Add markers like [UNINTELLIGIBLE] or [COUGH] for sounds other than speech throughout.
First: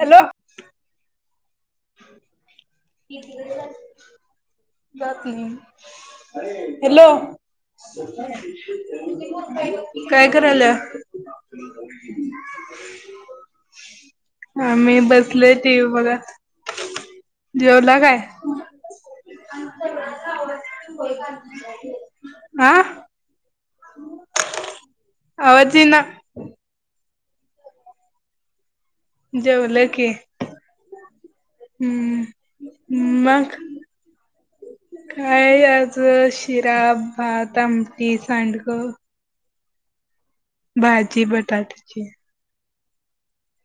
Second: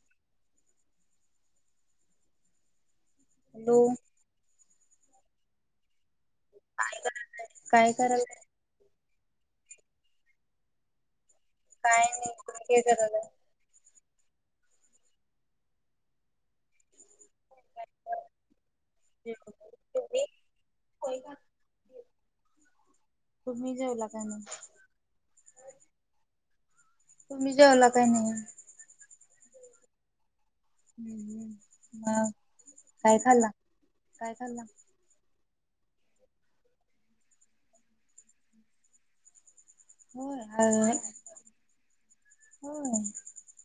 Hello. आलो. [INAUDIBLE] नाही. Hello! काय करायलाय काय करायल्याय? [INAUDIBLE] काय नाही तुम्ही काय करायलाय? आ मी बसले टी वी बघत. जेवला काय तुम्ही आं? तुम्ही जेवला का नाही? आवाज येईना तुम्ही जेवला का नाही? जेवलो की हम्म. हम् मग काय खाल्ला मग. काय खाल्ला काय आज शिरा भात आमटी सांडगं. होय भाजी बटाटेची. व्हय.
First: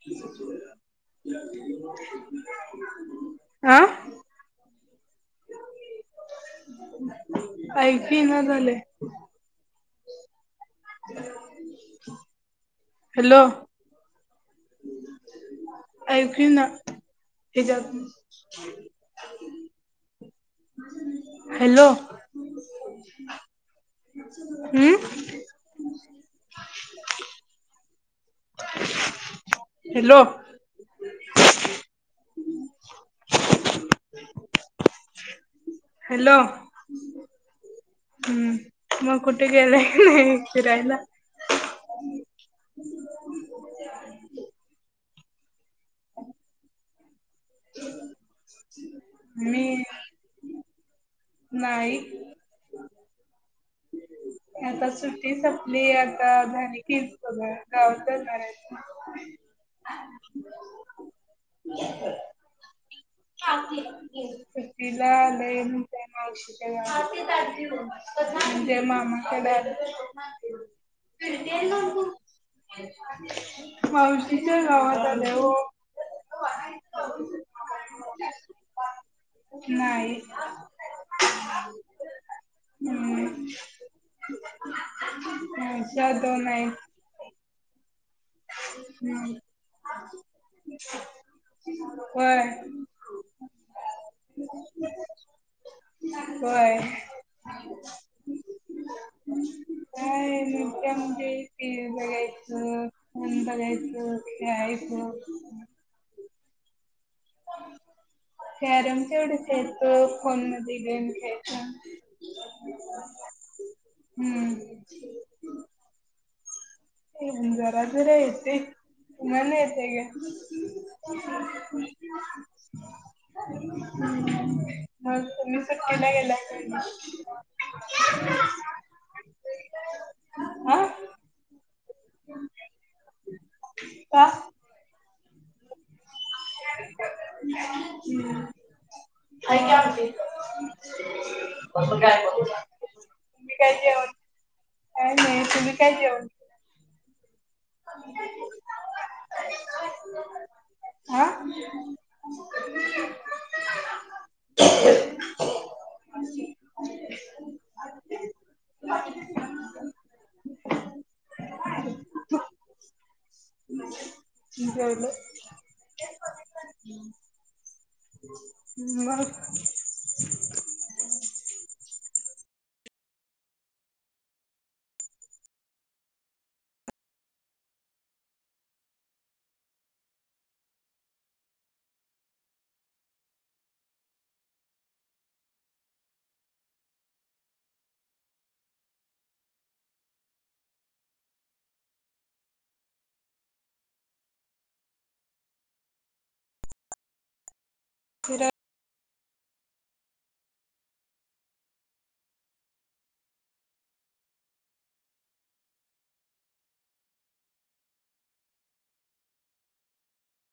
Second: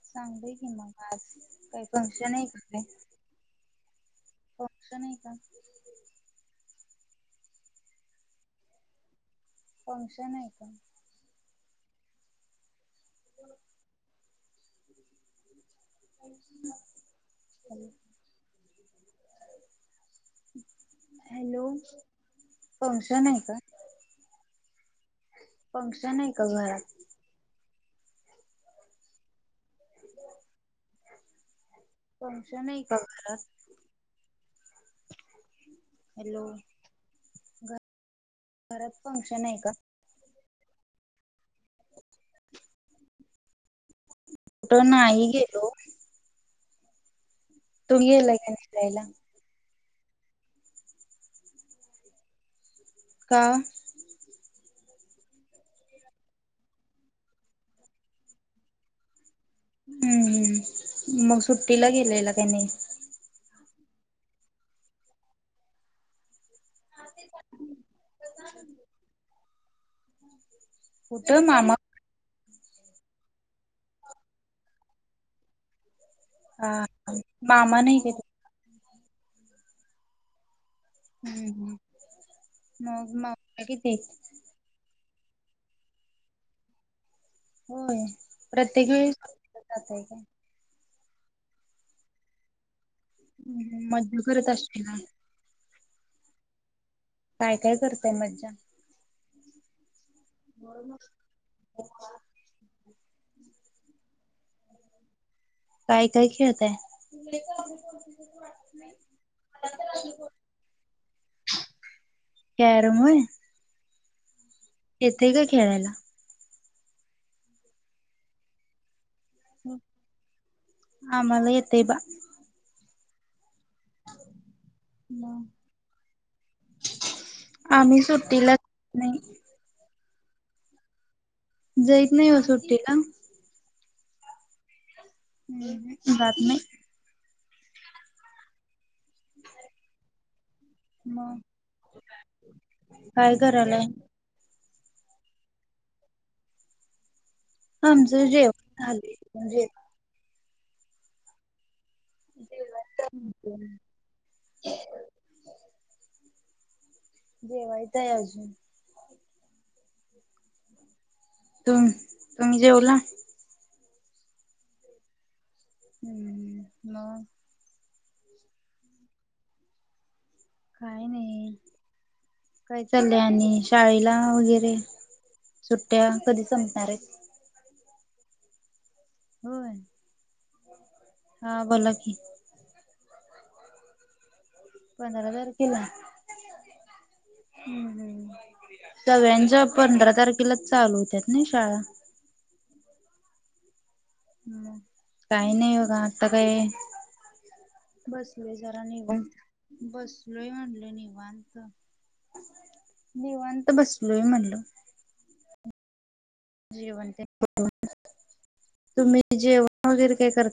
चांगलय की मग आज काही फंक्शन आहे का काय? आ नाही का? ऐकु ईना झालय. फंक्शन आहे का? [INAUDIBLE] हॅलो! [INAUDIBLE] ऐकू ईना हिज्यातून [INAUDIBLE] हॅलो फंक्शन आहे का? हम्म फंक्शन आहे का घरात? हॅलो! फंशन आहे का घरात? हॅलो! घरा हम्म मग कुठे गेले की नाही? फिरायला? कुठं नाही गेलो. [INAUDIBLE] तुमी गेलाय का फिरायला? मी नाही. का? आता सुट्टी सपली आता झाली कि गावात करायचं. हम्म हम्म मग सुट्टीला गेलेला का नाही? तीला आलंय त्या मावशीच्या गाव म्हणजे मामा च्या गाव कुठं दे मामा ना गूळ. मावशीच्या गावात आल्या हो. हा मामा नाही गेले. नाही हा. हम्म. मग मग कितीच. ह्यांच्या दोन आहे. होय. प्रत्येक वेळीस जातय काय होय. मज्ज करत असशिल ना? होय. काय करताय मज्जा? काय त्या म्हणजे ते बघायच. बघायचं खेळायचं. काय काय खेळताय? कॅरम तेवढ खेळतो फोन मध्ये गेम खेळच. हम्म. येते का खेळायला. ए जरा जरा येतय. म्हणलं येतय ग. आम्हाला येतय बा. ह ब तुम्ही सुट्टीला गेला. आम्ही सुट्टीला जात नाही. आह, जईत नाही व सुट्टी ला? का. हम ह. क [UNINTELLIGIBLE] ठेवलं [INAUDIBLE] का काय मग काय [INAUDIBLE] का काय नाही करायलाय? तुम्ही काय जेवण केला आम जजेण हा जेवयतायज तु तुम्ही जेवला ले हम्म ल म काय नाही काय चाललं आणि शाळेला वगैरे सुट्ट्या कधी संपणार आहे होय हा बोला की पंधरा तारखेला सगळ्यांच्या पंधरा तारखेलाच चालू होत्यात ना शाळा काही नाही बघ आता काय बस फिराय व जरा निघ बसलोही म्हणल निवांत निवांत बसलोही म्हणल जेवण तेन करून तुम्ही जेवण वगैरे काय करता